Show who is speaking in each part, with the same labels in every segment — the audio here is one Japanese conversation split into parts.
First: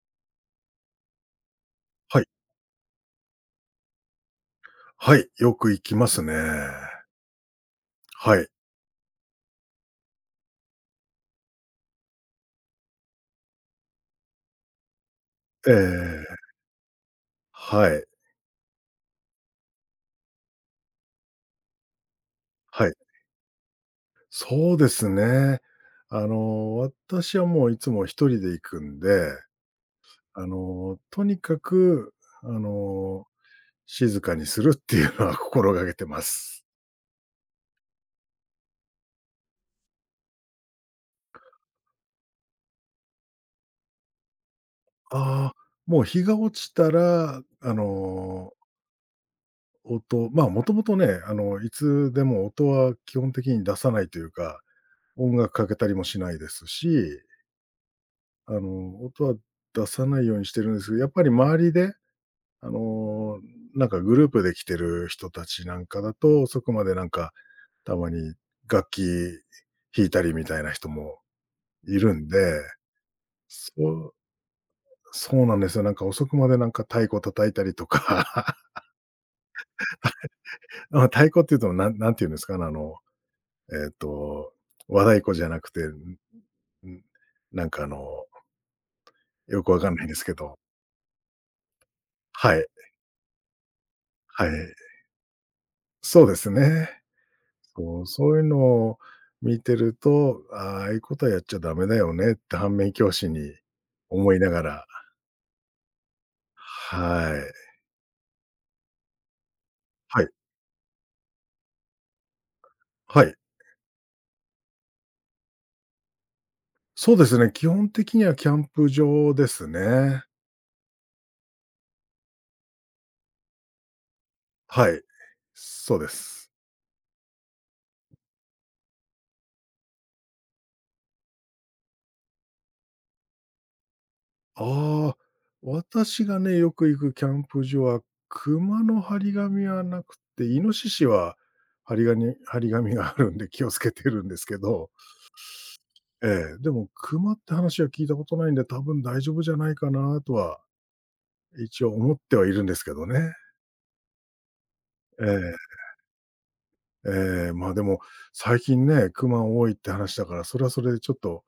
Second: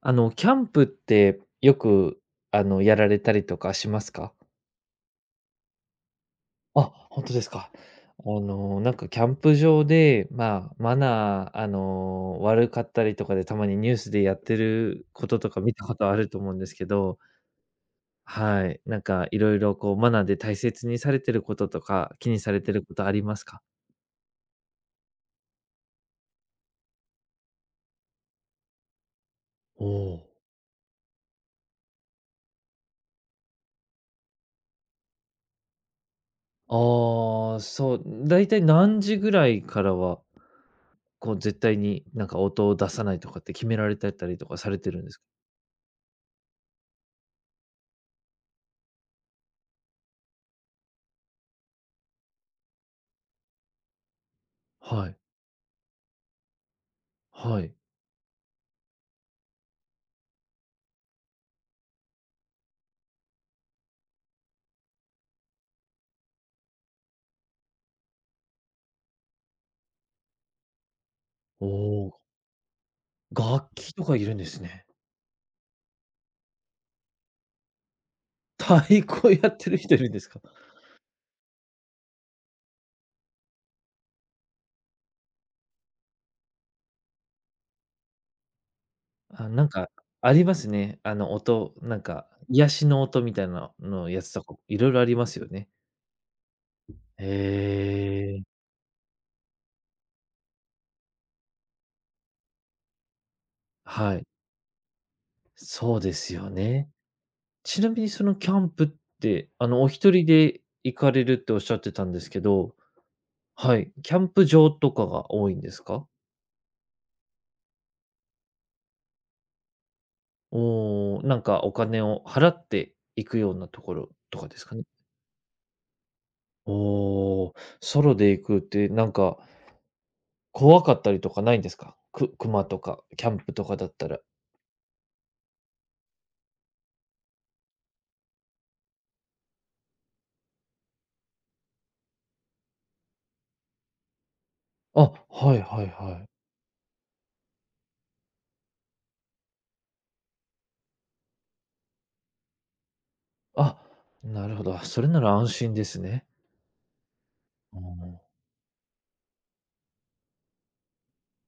Speaker 1: キャンプってよく、
Speaker 2: はい。
Speaker 1: やられたりとかしますか？
Speaker 2: はい、よく行きますね。
Speaker 1: あ、本当ですか。
Speaker 2: はい。
Speaker 1: なんかキャンプ場で、まあ、マナー、悪かったりとかで、たまにニュースでやってることとか
Speaker 2: え
Speaker 1: 見たことあると思
Speaker 2: え。
Speaker 1: うんですけど、
Speaker 2: はい。
Speaker 1: はい、なんかいろいろこうマナーで大切にされてることとか、気にされてる
Speaker 2: は
Speaker 1: こ
Speaker 2: い。
Speaker 1: とありますか？
Speaker 2: そうですね。私はもういつも一人で行くんで、
Speaker 1: おお。
Speaker 2: あの、とにかく、あの、静かにするっていうのは心がけてます。
Speaker 1: ああ、そう、だいたい何時ぐらいからは、こう絶対になんか音を出さないとかって決められてたりとかされてるんですか？
Speaker 2: ああ、もう日が落ちたら、音まあ、もともとね、いつでも音は基本的に出さないというか、
Speaker 1: はい、
Speaker 2: 音楽かけたりもしないですし
Speaker 1: はい。
Speaker 2: 音は出さないようにしてるんですけど、やっぱり周りで、あの、なんかグループで来てる人たちなんかだと、遅くまでなんか、たまに楽器弾いたりみたいな人も
Speaker 1: お
Speaker 2: いる
Speaker 1: お、
Speaker 2: んで、
Speaker 1: 楽
Speaker 2: そ
Speaker 1: 器と
Speaker 2: う
Speaker 1: かいるんですね。
Speaker 2: そうなんですよ。なんか遅くまでなんか太鼓叩いたりとか、
Speaker 1: 太鼓やってる人いるんですか？
Speaker 2: ま、太鼓っていうと、何て言うんですかね、えっと、和太鼓じゃなくて、んん、なんか
Speaker 1: あ、
Speaker 2: よ
Speaker 1: なん
Speaker 2: くわ
Speaker 1: か
Speaker 2: かんないんです
Speaker 1: あ
Speaker 2: け
Speaker 1: りま
Speaker 2: ど、
Speaker 1: すね。あの音、なんか
Speaker 2: はい、
Speaker 1: 癒しの音みたいなのやつと
Speaker 2: はい、
Speaker 1: か、いろいろありますよね。
Speaker 2: そうですね。
Speaker 1: へ
Speaker 2: そう、そうい
Speaker 1: え、
Speaker 2: うのを見てると、あ、ああいうことはやっちゃダメだよねって反面教師に
Speaker 1: はい。
Speaker 2: 思いながら、
Speaker 1: そうですよね。
Speaker 2: はい。
Speaker 1: ちなみにそのキャンプって、お一
Speaker 2: は
Speaker 1: 人
Speaker 2: い。
Speaker 1: で行かれるっておっしゃってたんですけど、
Speaker 2: はい。
Speaker 1: はい、キャンプ場とかが多いんですか？
Speaker 2: そうですね、基本的にはキャンプ場ですね。
Speaker 1: おおー、なんかお金を払って行くようなところとかですかね？
Speaker 2: はい、そうです。
Speaker 1: おお、ソロで行くってなんか、怖かったりとかないんですか？熊とか、キャンプとかだったら。
Speaker 2: ああ、私がね、よく行くキャンプ場は、熊の張り紙はなくて、イノシシは張りが張り紙があるんで気をつけてるんですけど、
Speaker 1: あ、はいはいはい。
Speaker 2: ええ、でも熊って話は聞いたことないんで、多分大丈夫じゃないかなとは、一応思ってはいるんですけどね。
Speaker 1: あ、なるほど。それなら安心
Speaker 2: え
Speaker 1: ですね。
Speaker 2: え、ええ、まあ、
Speaker 1: う
Speaker 2: でも、
Speaker 1: ん。
Speaker 2: 最近ね、熊多いって話だから、それはそれでちょっと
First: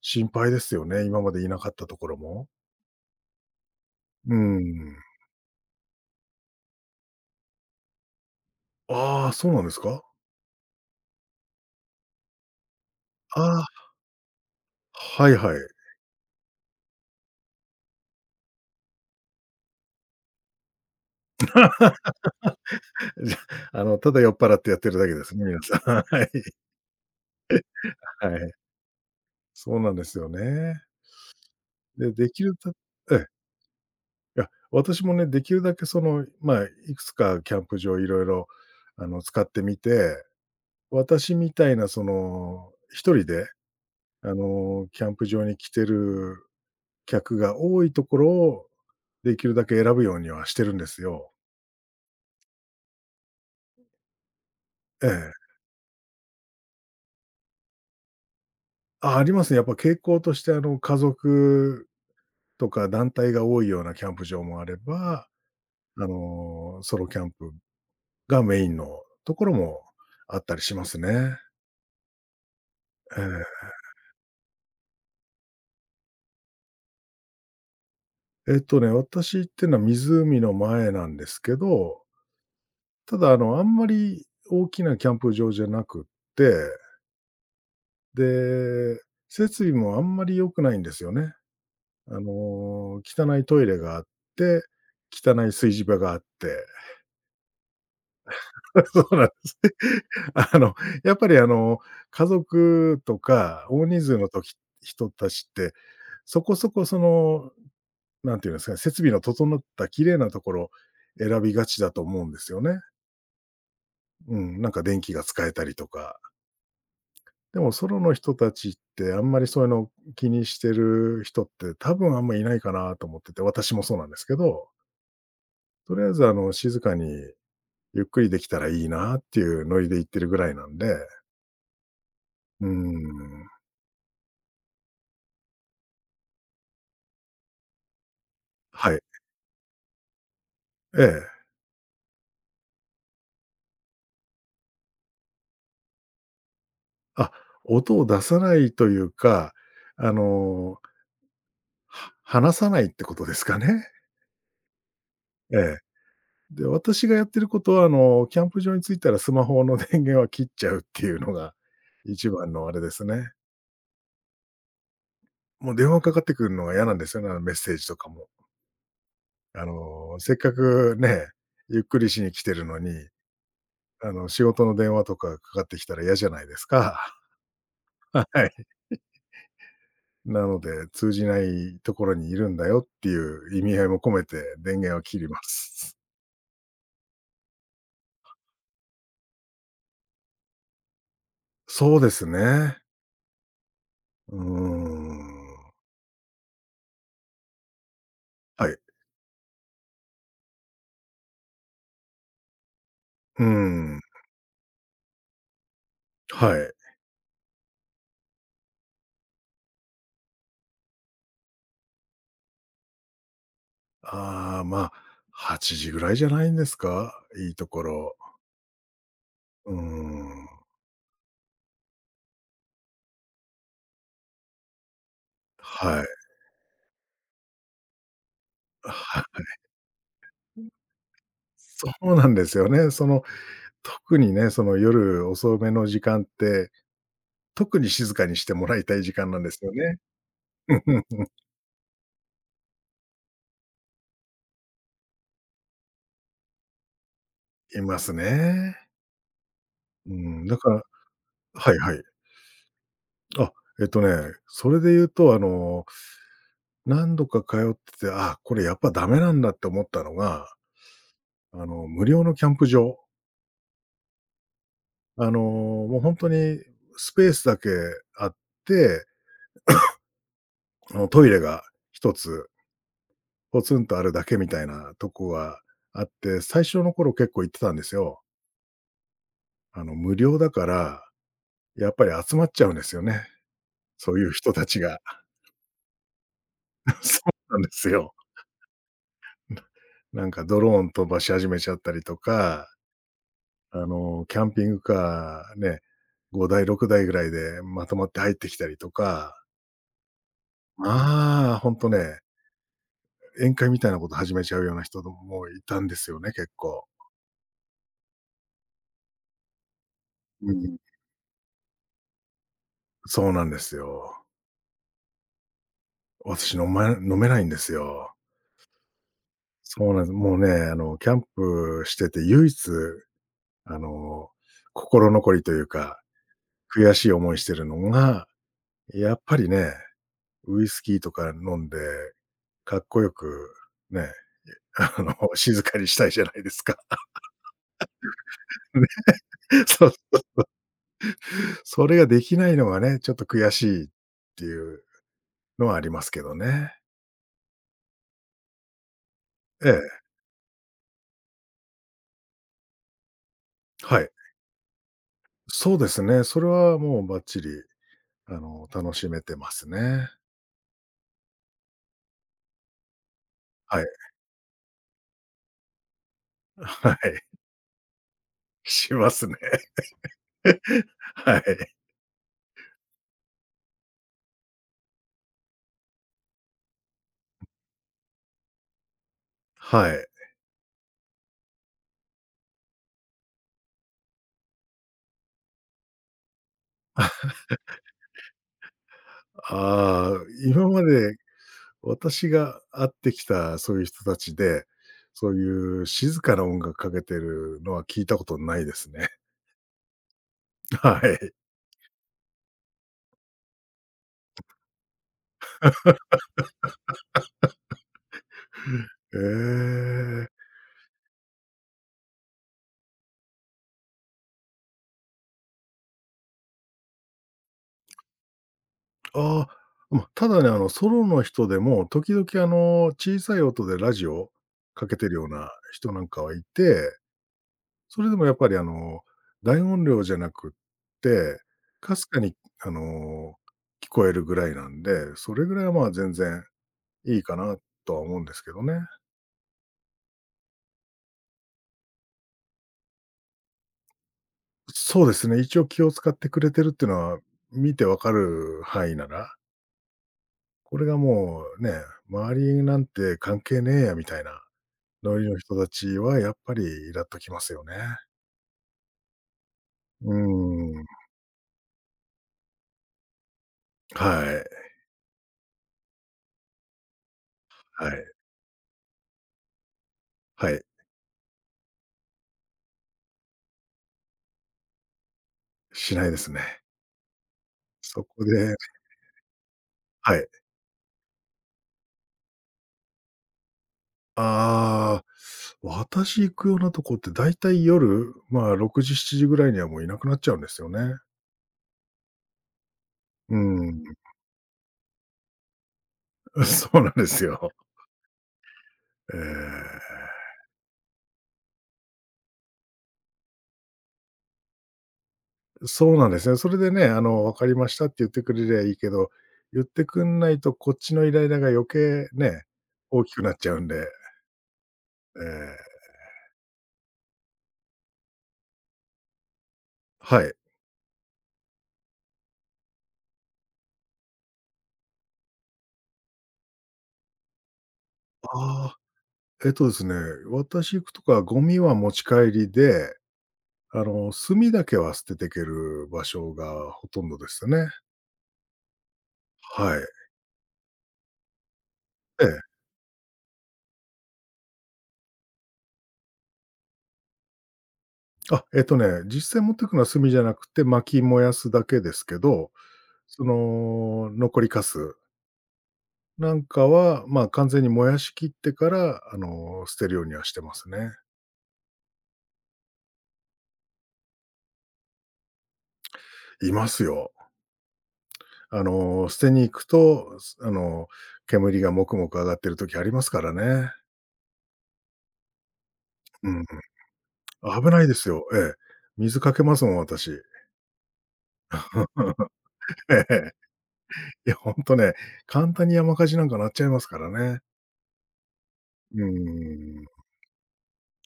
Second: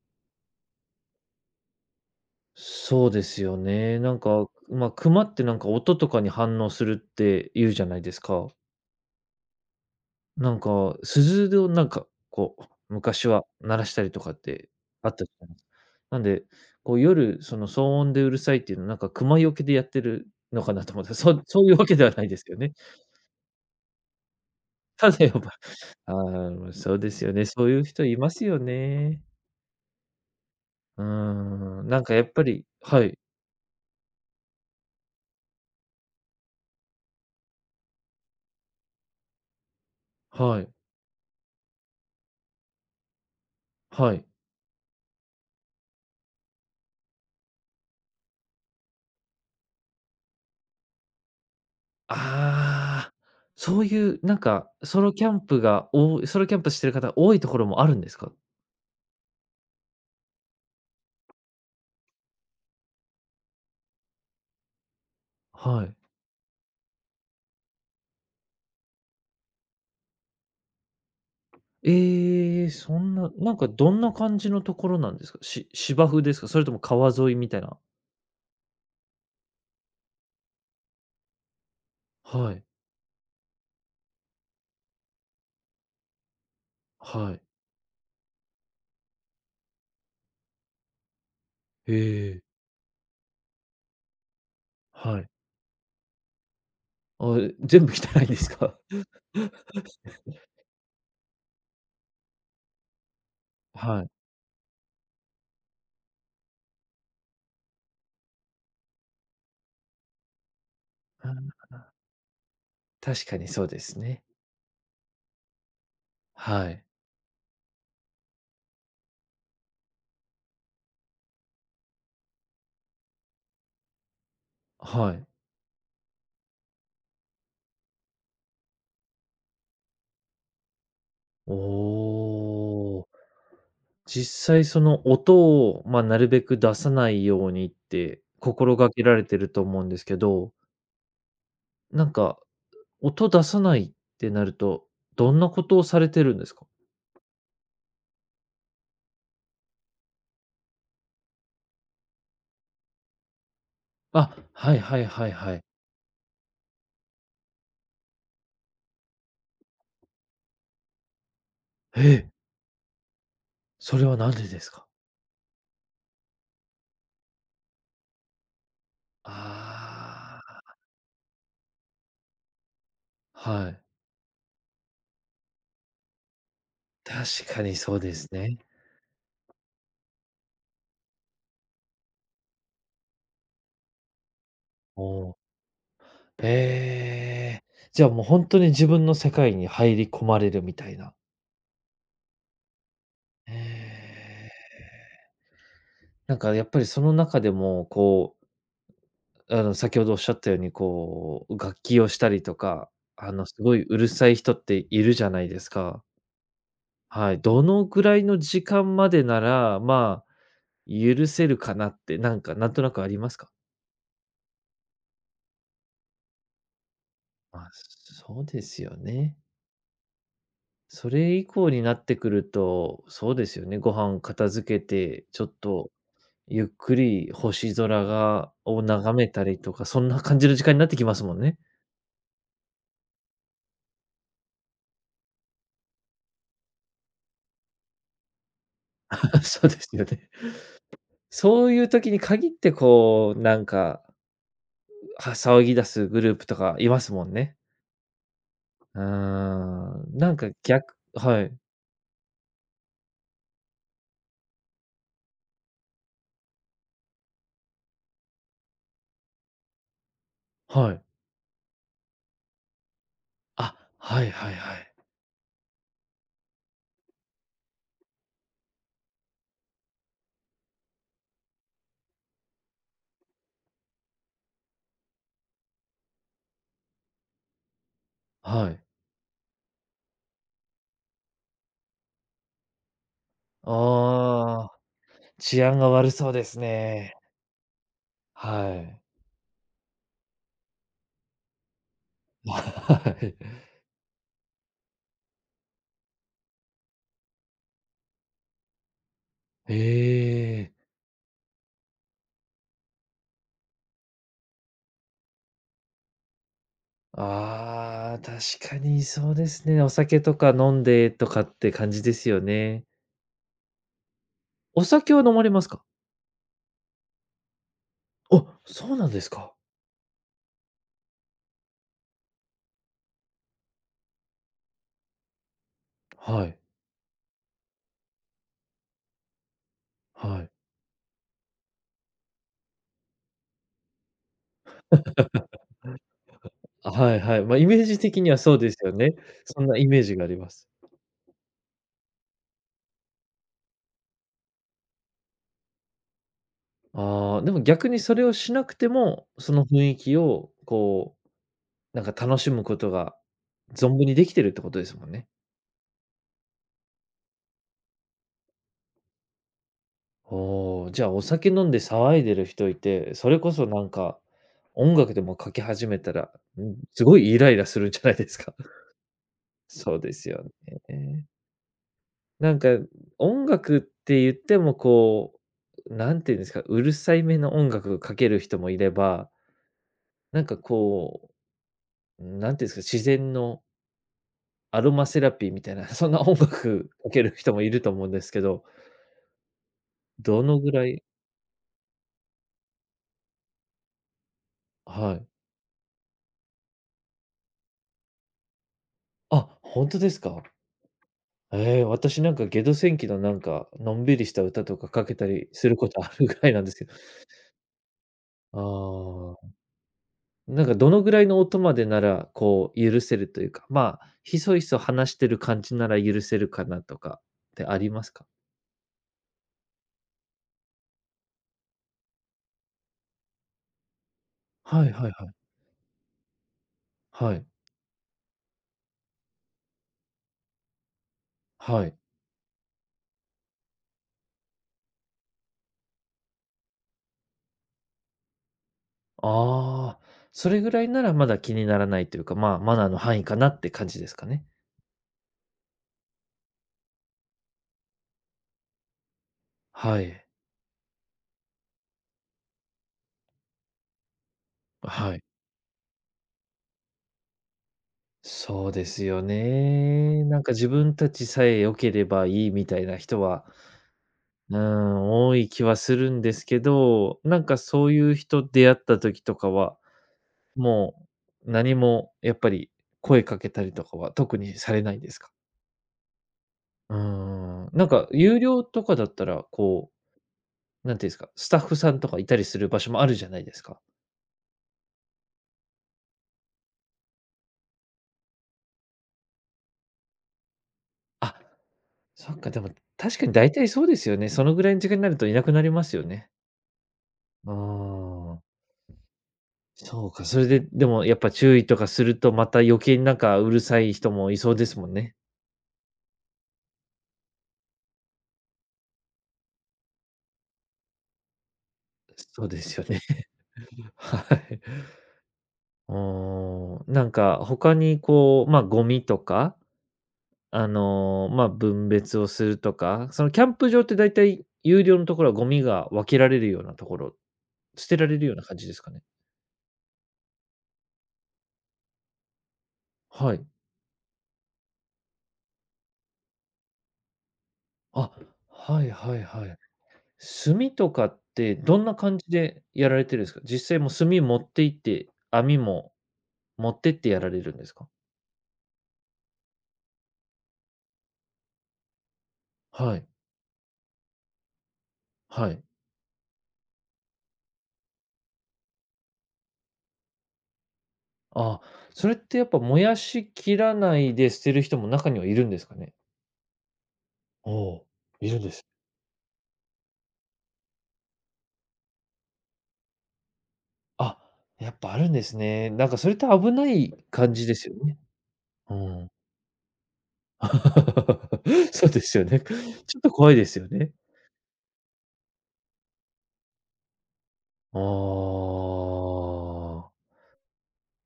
Speaker 2: 心配ですよね、今までいなかったところも。
Speaker 1: そうですよね。なん
Speaker 2: う
Speaker 1: か、まあ、
Speaker 2: ん。
Speaker 1: 熊ってなんか音とかに反応するって言うじゃないですか。
Speaker 2: ああ、そうなんですか？
Speaker 1: なんか、鈴をなんか、こう、昔
Speaker 2: あ
Speaker 1: は
Speaker 2: あ、
Speaker 1: 鳴らしたりとかってあったじ
Speaker 2: はい
Speaker 1: ゃない
Speaker 2: は
Speaker 1: で
Speaker 2: い。
Speaker 1: すか。なんで、こう夜、その騒音でうるさいっていうのは、なんか熊よけでやってるのかなと思った。そうそういうわけでは ないですよね。
Speaker 2: じゃ、ただ酔っ払ってやってるだ
Speaker 1: た
Speaker 2: け
Speaker 1: だ
Speaker 2: で
Speaker 1: や
Speaker 2: す
Speaker 1: っ
Speaker 2: ね、
Speaker 1: ぱ
Speaker 2: 皆さん。
Speaker 1: ああ、
Speaker 2: はい。
Speaker 1: まそうですよね。そういう人いま
Speaker 2: は
Speaker 1: す
Speaker 2: い。
Speaker 1: よね。
Speaker 2: そうなんですよね。
Speaker 1: うーん、なんか
Speaker 2: で、
Speaker 1: やっ
Speaker 2: で
Speaker 1: ぱ
Speaker 2: きる
Speaker 1: り
Speaker 2: た
Speaker 1: はい、
Speaker 2: ええ。いや、私もね、できるだけその、まあ、いくつかキャンプ場いろいろ、使ってみて、
Speaker 1: はい、
Speaker 2: 私みたいなその、一人で、
Speaker 1: はい。
Speaker 2: キャンプ場に来てる客が多いところを、できるだけ選ぶようにはしてるんですよ。
Speaker 1: ああ、そういうなんか、ソ
Speaker 2: え
Speaker 1: ロキャン
Speaker 2: え。
Speaker 1: プがおソロキャンプしてる方多いところもあるんですか？
Speaker 2: あ、ありますね。やっぱ傾向として、家族とか団体が多いようなキャンプ場もあれば、
Speaker 1: はい。
Speaker 2: ソロキャンプがメインのところもあったりしますね。
Speaker 1: ええ、そん
Speaker 2: え
Speaker 1: な、
Speaker 2: え。
Speaker 1: なんかどんな感じのところなんですか？芝生ですか？それとも川沿いみたいな。
Speaker 2: えっとね、私ってのは湖の前なんですけど、
Speaker 1: はい、
Speaker 2: ただあんまり大きなキャンプ場じゃなくって、
Speaker 1: はい。
Speaker 2: で、設備もあんまり良くないんですよね。
Speaker 1: ええ、
Speaker 2: 汚いトイレがあって、
Speaker 1: はい。
Speaker 2: 汚い炊事場があって。
Speaker 1: あ、え、全部汚いんですか？
Speaker 2: そうなんです。あの、やっぱりあの、家族とか大人
Speaker 1: はい。
Speaker 2: 数の時人たちって、そこそこその、なんていうんですかね、設備の整った綺麗なところ選び
Speaker 1: あ、
Speaker 2: がちだと思うんですよね。
Speaker 1: 確かにそうですね。
Speaker 2: うん、なんか電気が使えたりとか。
Speaker 1: はい、
Speaker 2: でもソロの人たちってあんまりそういうの気にしてる人って多分あんまいないかなと思ってて、私もそうなんですけど、
Speaker 1: はい。
Speaker 2: とりあえず静かにゆっくりできたらいいなっていうノリで行ってるぐらいなんで、
Speaker 1: お
Speaker 2: うー
Speaker 1: お、
Speaker 2: ん、
Speaker 1: 実際その音を、まあ、なるべく出さないようにって心が
Speaker 2: はい。
Speaker 1: けられてると思うんですけど、
Speaker 2: ええ。
Speaker 1: なんか、音出さないってなると、どんなことをされてるんですか？
Speaker 2: あ、音を出さないというか、あの、話さないってことですかね。
Speaker 1: あ、はいはいはいは
Speaker 2: え
Speaker 1: い。
Speaker 2: え。で、私がやってることは、キャンプ場に着いたらスマホの電源は切っちゃうっていうのが一
Speaker 1: え、
Speaker 2: 番のあれですね。
Speaker 1: それはなんでですか？
Speaker 2: もう電話かかってくるのが嫌なんですよね、あのメッセージとかも。せっか
Speaker 1: あ
Speaker 2: くね、ゆっくりしに来てるのに、
Speaker 1: あ、はい。
Speaker 2: 仕事の電話とかかかってきたら嫌じゃないですか。
Speaker 1: 確かにそう で
Speaker 2: は
Speaker 1: すね。
Speaker 2: い。なので、通じないところにいるんだよっていう意味合いも込めて電源
Speaker 1: お
Speaker 2: は切り
Speaker 1: お、
Speaker 2: ます。
Speaker 1: ええ。じゃあもうほんとに自分の世界に入り込まれるみたいな。
Speaker 2: そうですね。
Speaker 1: え
Speaker 2: うー
Speaker 1: え。
Speaker 2: ん。
Speaker 1: なんかやっぱりその中でも、こ
Speaker 2: はい。
Speaker 1: う、先ほどおっしゃったように、こう、楽器をしたりとか、
Speaker 2: うー
Speaker 1: すごいう
Speaker 2: ん。
Speaker 1: るさい人っているじゃないですか。
Speaker 2: はい。
Speaker 1: はい、どのぐらいの時間までなら、まあ、許せるかなって、なんか、なんとなくありますか？
Speaker 2: ああ、まあ、8時ぐらいじゃないんですか？いい
Speaker 1: ま
Speaker 2: と
Speaker 1: あ、
Speaker 2: ころ。
Speaker 1: そうですよね。
Speaker 2: うーん。
Speaker 1: それ以降になってくると、そうですよね、ご飯片付けて、ちょっと
Speaker 2: はい。
Speaker 1: ゆっくり星空を
Speaker 2: は
Speaker 1: 眺めたり
Speaker 2: い。
Speaker 1: とか、そんな感じの時間になってきますもんね。
Speaker 2: そうなんですよね。その、特にね、その夜遅めの時間って、特に静かにしてもらいたい時間な んで
Speaker 1: そ
Speaker 2: す
Speaker 1: う
Speaker 2: よ
Speaker 1: です
Speaker 2: ね。
Speaker 1: よね。
Speaker 2: うん。
Speaker 1: そういう時に限ってこう、なんか、騒ぎ出すグループとかいますもんね。
Speaker 2: いますね。
Speaker 1: うー
Speaker 2: う
Speaker 1: ん、なん
Speaker 2: ん、
Speaker 1: か
Speaker 2: だから
Speaker 1: 逆はい、
Speaker 2: はいはい。あ、えっとね、それで言うと、何度か通ってて、あ、これやっぱダメなんだって思ったのが、
Speaker 1: はい。
Speaker 2: 無料のキャンプ場。
Speaker 1: あ、はいはいはい。
Speaker 2: もう本当にスペースだけあって、トイレが一つポツンとあるだけみたいなとこがあって、最初の頃結構行ってたんですよ。
Speaker 1: はい。
Speaker 2: 無料だから、やっぱり集まっちゃうんですよね、そういう人た
Speaker 1: ああ、
Speaker 2: ちが。
Speaker 1: 治安が悪そうです ね。
Speaker 2: そうなんですよ。
Speaker 1: はい。
Speaker 2: なんかドローン飛ばし始めちゃったりとか、
Speaker 1: はい。
Speaker 2: キャンピングカーね、5台6台ぐらいでまとまって入ってきたりとか、
Speaker 1: ええ。
Speaker 2: まあ、ほんとね宴会みたいなこと始めちゃうような人もいたんですよね、結構。
Speaker 1: ああ、確かにそうですね。お酒とか
Speaker 2: ううん。
Speaker 1: 飲
Speaker 2: ん、
Speaker 1: んでとかって感じですよね。
Speaker 2: そうなんですよ。
Speaker 1: お酒は飲まれますか？
Speaker 2: 私飲めないんですよ。
Speaker 1: あ、そうなんですか。
Speaker 2: そうなんです。もうね、キャンプしてて唯一、あの、心残りというか、
Speaker 1: はい、
Speaker 2: 悔しい思いしてるのが、やっぱりね、
Speaker 1: はい。
Speaker 2: ウイスキーとか飲んで、かっこよく、ね、静かにしたいじゃないですか。
Speaker 1: あ、はいはい。ま、イメージ的にはそうで す
Speaker 2: ね、
Speaker 1: よね。そんなイ
Speaker 2: そう、
Speaker 1: メージがあります。
Speaker 2: それができないのがね、ちょっと悔しいっていうのはありますけどね。
Speaker 1: ああ、でも逆にそれをしなくても、その
Speaker 2: え
Speaker 1: 雰囲
Speaker 2: え。
Speaker 1: 気をこう、なんか楽しむことが存分
Speaker 2: はい。
Speaker 1: にできてるってことですもんね。
Speaker 2: そうですね。それはもうバッチリ、楽しめてますね。
Speaker 1: おお、じゃあ、お酒飲んで騒いでる人いて、それこそな
Speaker 2: はい。
Speaker 1: んか、音楽でもかけ始めたら、
Speaker 2: は
Speaker 1: すごいイ
Speaker 2: い。
Speaker 1: ライラするんじゃないですか。
Speaker 2: しますね。
Speaker 1: そうですよ ね。
Speaker 2: はい。
Speaker 1: なんか、音楽って言ってもこう、なんていうんですか、うるさいめの音楽かける人もいれば、
Speaker 2: はい。
Speaker 1: なんかこう、なんていうんですか、自然のアロマセラピーみたいな、そんな音楽かける人もいると思うんですけど、
Speaker 2: ああ、
Speaker 1: どの
Speaker 2: 今
Speaker 1: ぐ
Speaker 2: ま
Speaker 1: らい
Speaker 2: で私が会ってきたそういう人たちで、
Speaker 1: はい。
Speaker 2: そういう静かな音楽かけてるのは聞いたことないですね。
Speaker 1: あ、本当ですか？
Speaker 2: はい。
Speaker 1: ええ、私なんかゲド戦記のなんか、のんびりした歌とかかけたりすることあるぐらいなんですけど。
Speaker 2: え
Speaker 1: ああ、
Speaker 2: え。
Speaker 1: なんかどのぐらいの音までなら、こう許せるというか、まあ、ひそひそ話してる感じなら許せるかなとかってありますか？
Speaker 2: ああ、ま、ただね、ソロの人でも時々、小さい音でラジオ
Speaker 1: は
Speaker 2: か
Speaker 1: い
Speaker 2: け
Speaker 1: は
Speaker 2: て
Speaker 1: いは
Speaker 2: るよう
Speaker 1: い。
Speaker 2: な人なんかはいて、
Speaker 1: はい。
Speaker 2: それでもやっぱり大音量じゃなくって、
Speaker 1: は
Speaker 2: か
Speaker 1: い。
Speaker 2: すかにあの、聞こえるぐらいなんで、それぐらいはまあ全然いいかなとは思うんですけどね。
Speaker 1: ああ、それぐらいならまだ気にならないというか、まあ、マナーの範囲かなって感じですかね。
Speaker 2: そうですね、一応気を使ってくれてるっていうのは、見てわかる範囲なら、
Speaker 1: はい。
Speaker 2: これがもうね、周りなんて関係ねえやみたいな
Speaker 1: は
Speaker 2: ノ
Speaker 1: い。
Speaker 2: リの人たちはやっぱりイラっときますよね。
Speaker 1: そうですよ
Speaker 2: う
Speaker 1: ね。なんか自
Speaker 2: ーん。
Speaker 1: 分たちさえ良ければいいみたいな人は
Speaker 2: はい、
Speaker 1: うん、多い気はするんですけど、なんかそ
Speaker 2: は
Speaker 1: うい
Speaker 2: い、
Speaker 1: う人出会った時とかは、
Speaker 2: はい、
Speaker 1: もう何もやっぱり声かけたりとかは特にされないんですか？
Speaker 2: しないですね。
Speaker 1: うーん、なん
Speaker 2: そ
Speaker 1: か
Speaker 2: こ
Speaker 1: 有
Speaker 2: で
Speaker 1: 料とかだったら、こ
Speaker 2: はい。
Speaker 1: う、なんていうんですか、スタッフさんとかいたりする場所もあるじゃないですか。
Speaker 2: ああ、私行くようなとこってだいたい夜、まあ、6時、7時ぐらいにはもういなくなっちゃうんですよね。
Speaker 1: あ、そっか、でも確かに
Speaker 2: う
Speaker 1: 大体そ
Speaker 2: ん。
Speaker 1: うですよね。そのぐらいの時間になるといなくなりますよね。
Speaker 2: そうなんです
Speaker 1: う
Speaker 2: よ。
Speaker 1: ーん、
Speaker 2: え
Speaker 1: そう
Speaker 2: え。
Speaker 1: か、それで、でもやっぱ注意とかすると、また余計になんかうるさい人もいそうですもんね。
Speaker 2: そうなんですね。それでね、「分かりました」って言ってくれりゃいいけど、言ってくんないとこっちのイライラが余計
Speaker 1: そ
Speaker 2: ね、
Speaker 1: うですよね。
Speaker 2: 大きくなっちゃうんで。
Speaker 1: はい。
Speaker 2: ええ、
Speaker 1: おーなんか他にこう、ま、ゴミとか、
Speaker 2: はい。
Speaker 1: ま、分別をするとか、そのキャンプ場ってだいたい有料のところはゴミが分けられるようなところ、捨てられるような感じ
Speaker 2: あ
Speaker 1: で
Speaker 2: あ、
Speaker 1: すかね？
Speaker 2: えっとですね、私行くとこはゴミは持ち帰りで、
Speaker 1: はい。
Speaker 2: 炭だけは捨てていける場所がほとんどですね。
Speaker 1: あ、はいはいはい。
Speaker 2: はい。
Speaker 1: 炭とかってどんな感じ
Speaker 2: ええ。
Speaker 1: でやられてるんですか？実際もう炭持って行って、網も持ってってやられるんですか？
Speaker 2: あ、えっとね、実際持ってくのは炭じゃなくて、薪燃やすだけですけど、
Speaker 1: はい、
Speaker 2: その、残りカス
Speaker 1: はい。
Speaker 2: なんかは、まあ、完全に燃やしきってから、捨てるようにはしてますね。
Speaker 1: ああ、それってやっぱ燃やしきらないで捨てる人も中にはいるんですかね？
Speaker 2: いますよ。
Speaker 1: おお、いるんです。
Speaker 2: 捨てに行くと、煙がもくもく上がってる時ありますからね。
Speaker 1: あ、やっぱあるんですね。なんかそれって
Speaker 2: うん、
Speaker 1: 危ない感じです
Speaker 2: 危
Speaker 1: よ
Speaker 2: ないで
Speaker 1: ね。
Speaker 2: すよ。ええ。
Speaker 1: うん。
Speaker 2: 水かけますもん、私。
Speaker 1: そうですよ ね。ちょっ
Speaker 2: え
Speaker 1: と怖
Speaker 2: え。
Speaker 1: いですよね。
Speaker 2: いや、ほんとね、簡単に山火事なんかなっちゃいますからね。
Speaker 1: あ
Speaker 2: うー
Speaker 1: あ、
Speaker 2: ん、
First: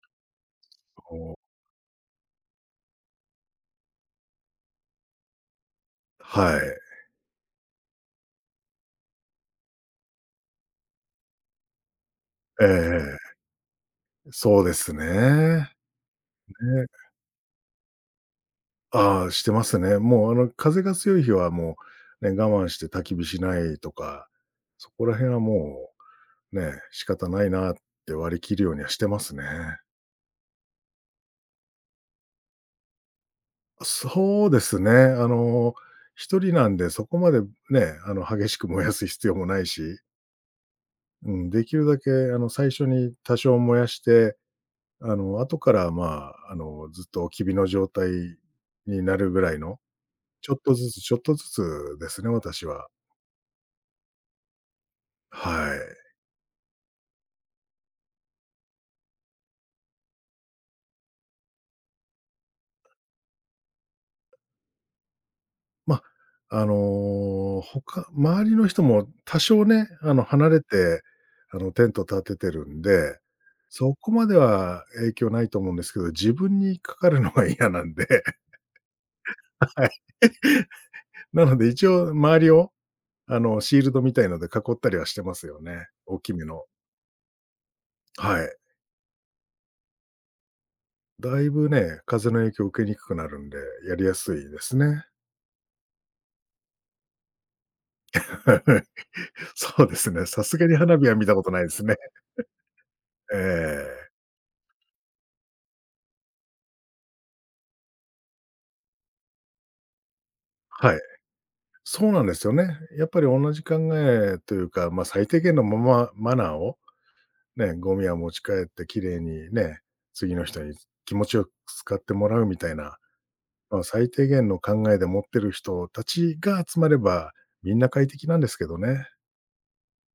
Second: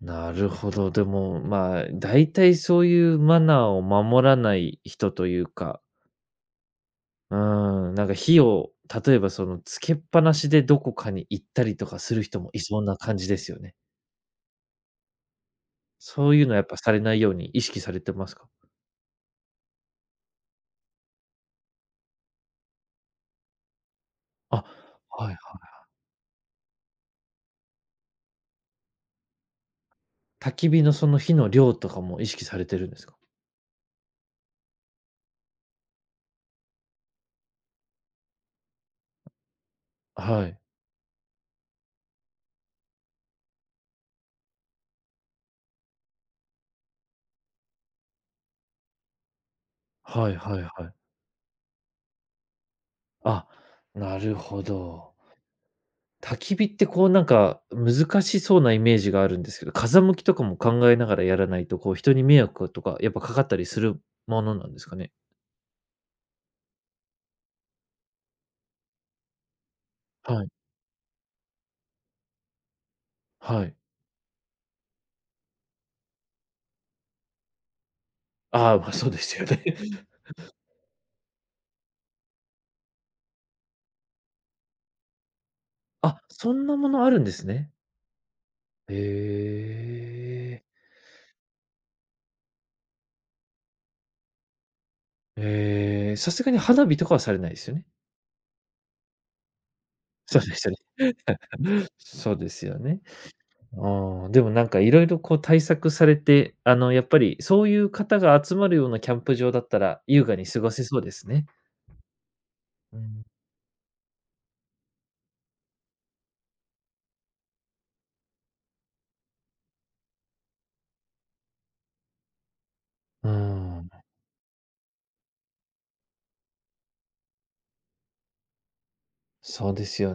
Speaker 1: なるほど。で
Speaker 2: こ
Speaker 1: も、
Speaker 2: う
Speaker 1: まあ、大体そういうマナーを守らない人というか、
Speaker 2: はい。
Speaker 1: うなんか火を、例えばそのつけっぱなしでどこかに行ったりとかする人もいそうな感
Speaker 2: え
Speaker 1: じ
Speaker 2: え、
Speaker 1: ですよね。
Speaker 2: そうですね。ね。
Speaker 1: そういうのはやっぱされないように意識されてますか？
Speaker 2: ああ、してますね。もう、風が強い日はもう、ね、我慢して焚き火しないとか、
Speaker 1: あ、
Speaker 2: そこら
Speaker 1: は
Speaker 2: 辺
Speaker 1: い。
Speaker 2: はもう、ね、仕方ないなって割り切るようにはしてますね。
Speaker 1: 焚き火のその火の量とかも意識されてるんですか？
Speaker 2: そうですね。一人なんでそこまでね、激しく燃やす必要もないし、
Speaker 1: はい。
Speaker 2: うん、できるだけ、最初に多少燃やして、後から、まあ、ずっと焚き火の状態になるぐらいの
Speaker 1: はい
Speaker 2: ちょ
Speaker 1: は
Speaker 2: っ
Speaker 1: いは
Speaker 2: とず
Speaker 1: い。
Speaker 2: つちょっとずつですね、私は。
Speaker 1: あ、なるほど。
Speaker 2: はい。
Speaker 1: 焚き火ってこうなんか難しそうなイメージがあるんですけど、風向きとかも考えながらやらないと、こう人に迷惑とかやっぱかかったりするものなんですかね？
Speaker 2: まあ、他周りの人も多少ね、
Speaker 1: はい、
Speaker 2: 離れて、テント立ててるんで、
Speaker 1: はい。
Speaker 2: そこまでは影響ないと思うんですけど、自分にかかるのが嫌なんで、
Speaker 1: ああ、ま、そうですよね。
Speaker 2: はい。なので一応周りを、シールドみたいので囲ったりはしてますよね、大
Speaker 1: あ、
Speaker 2: きめ
Speaker 1: そ
Speaker 2: の。
Speaker 1: んなものあるんですね。
Speaker 2: はい。
Speaker 1: へえ。
Speaker 2: だいぶね、風の影響を受けにくくなるんで、やりやすいですね。
Speaker 1: ええ、さすがに花火とかはされないですよね？
Speaker 2: はいはい。そうですね。
Speaker 1: そ
Speaker 2: さ
Speaker 1: うで
Speaker 2: す
Speaker 1: す
Speaker 2: が
Speaker 1: よね。
Speaker 2: に花火は見たことないです ね。
Speaker 1: そうですよね。
Speaker 2: ええ。
Speaker 1: ああ、でもなんかいろいろこう対策されて、やっぱりそういう方が集まるようなキャンプ場だったら、優雅に過ごせ
Speaker 2: は
Speaker 1: そ
Speaker 2: い。
Speaker 1: うですね。
Speaker 2: そうなんですよね。
Speaker 1: う
Speaker 2: やっぱ
Speaker 1: ん。
Speaker 2: り同じ考えというか、まあ、最低限の、まマナーを、ね、ゴミは持ち帰ってきれいにね、次の人に気持ちよく使ってもらうみたいな、
Speaker 1: うー
Speaker 2: まあ、
Speaker 1: ん、
Speaker 2: 最低限の考えで持ってる人たちが集まれば、みんな快適なんですけどね。
Speaker 1: そうですよ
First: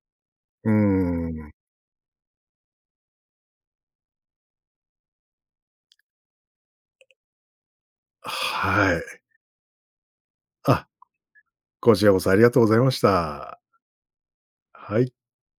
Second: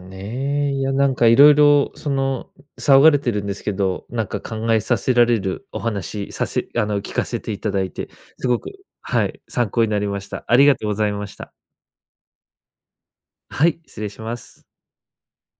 Speaker 2: う
Speaker 1: ね。
Speaker 2: ー
Speaker 1: いや、なんかいろ
Speaker 2: ん。
Speaker 1: いろその、騒がれてるんですけど、なんか考えさせられるお話、させあの、聞かせていただいて、すごく
Speaker 2: はい。
Speaker 1: はい、参考になりました。ありがと
Speaker 2: あ、
Speaker 1: うございました。
Speaker 2: こちらこそありがとうございました。
Speaker 1: はい、失礼します。
Speaker 2: はい。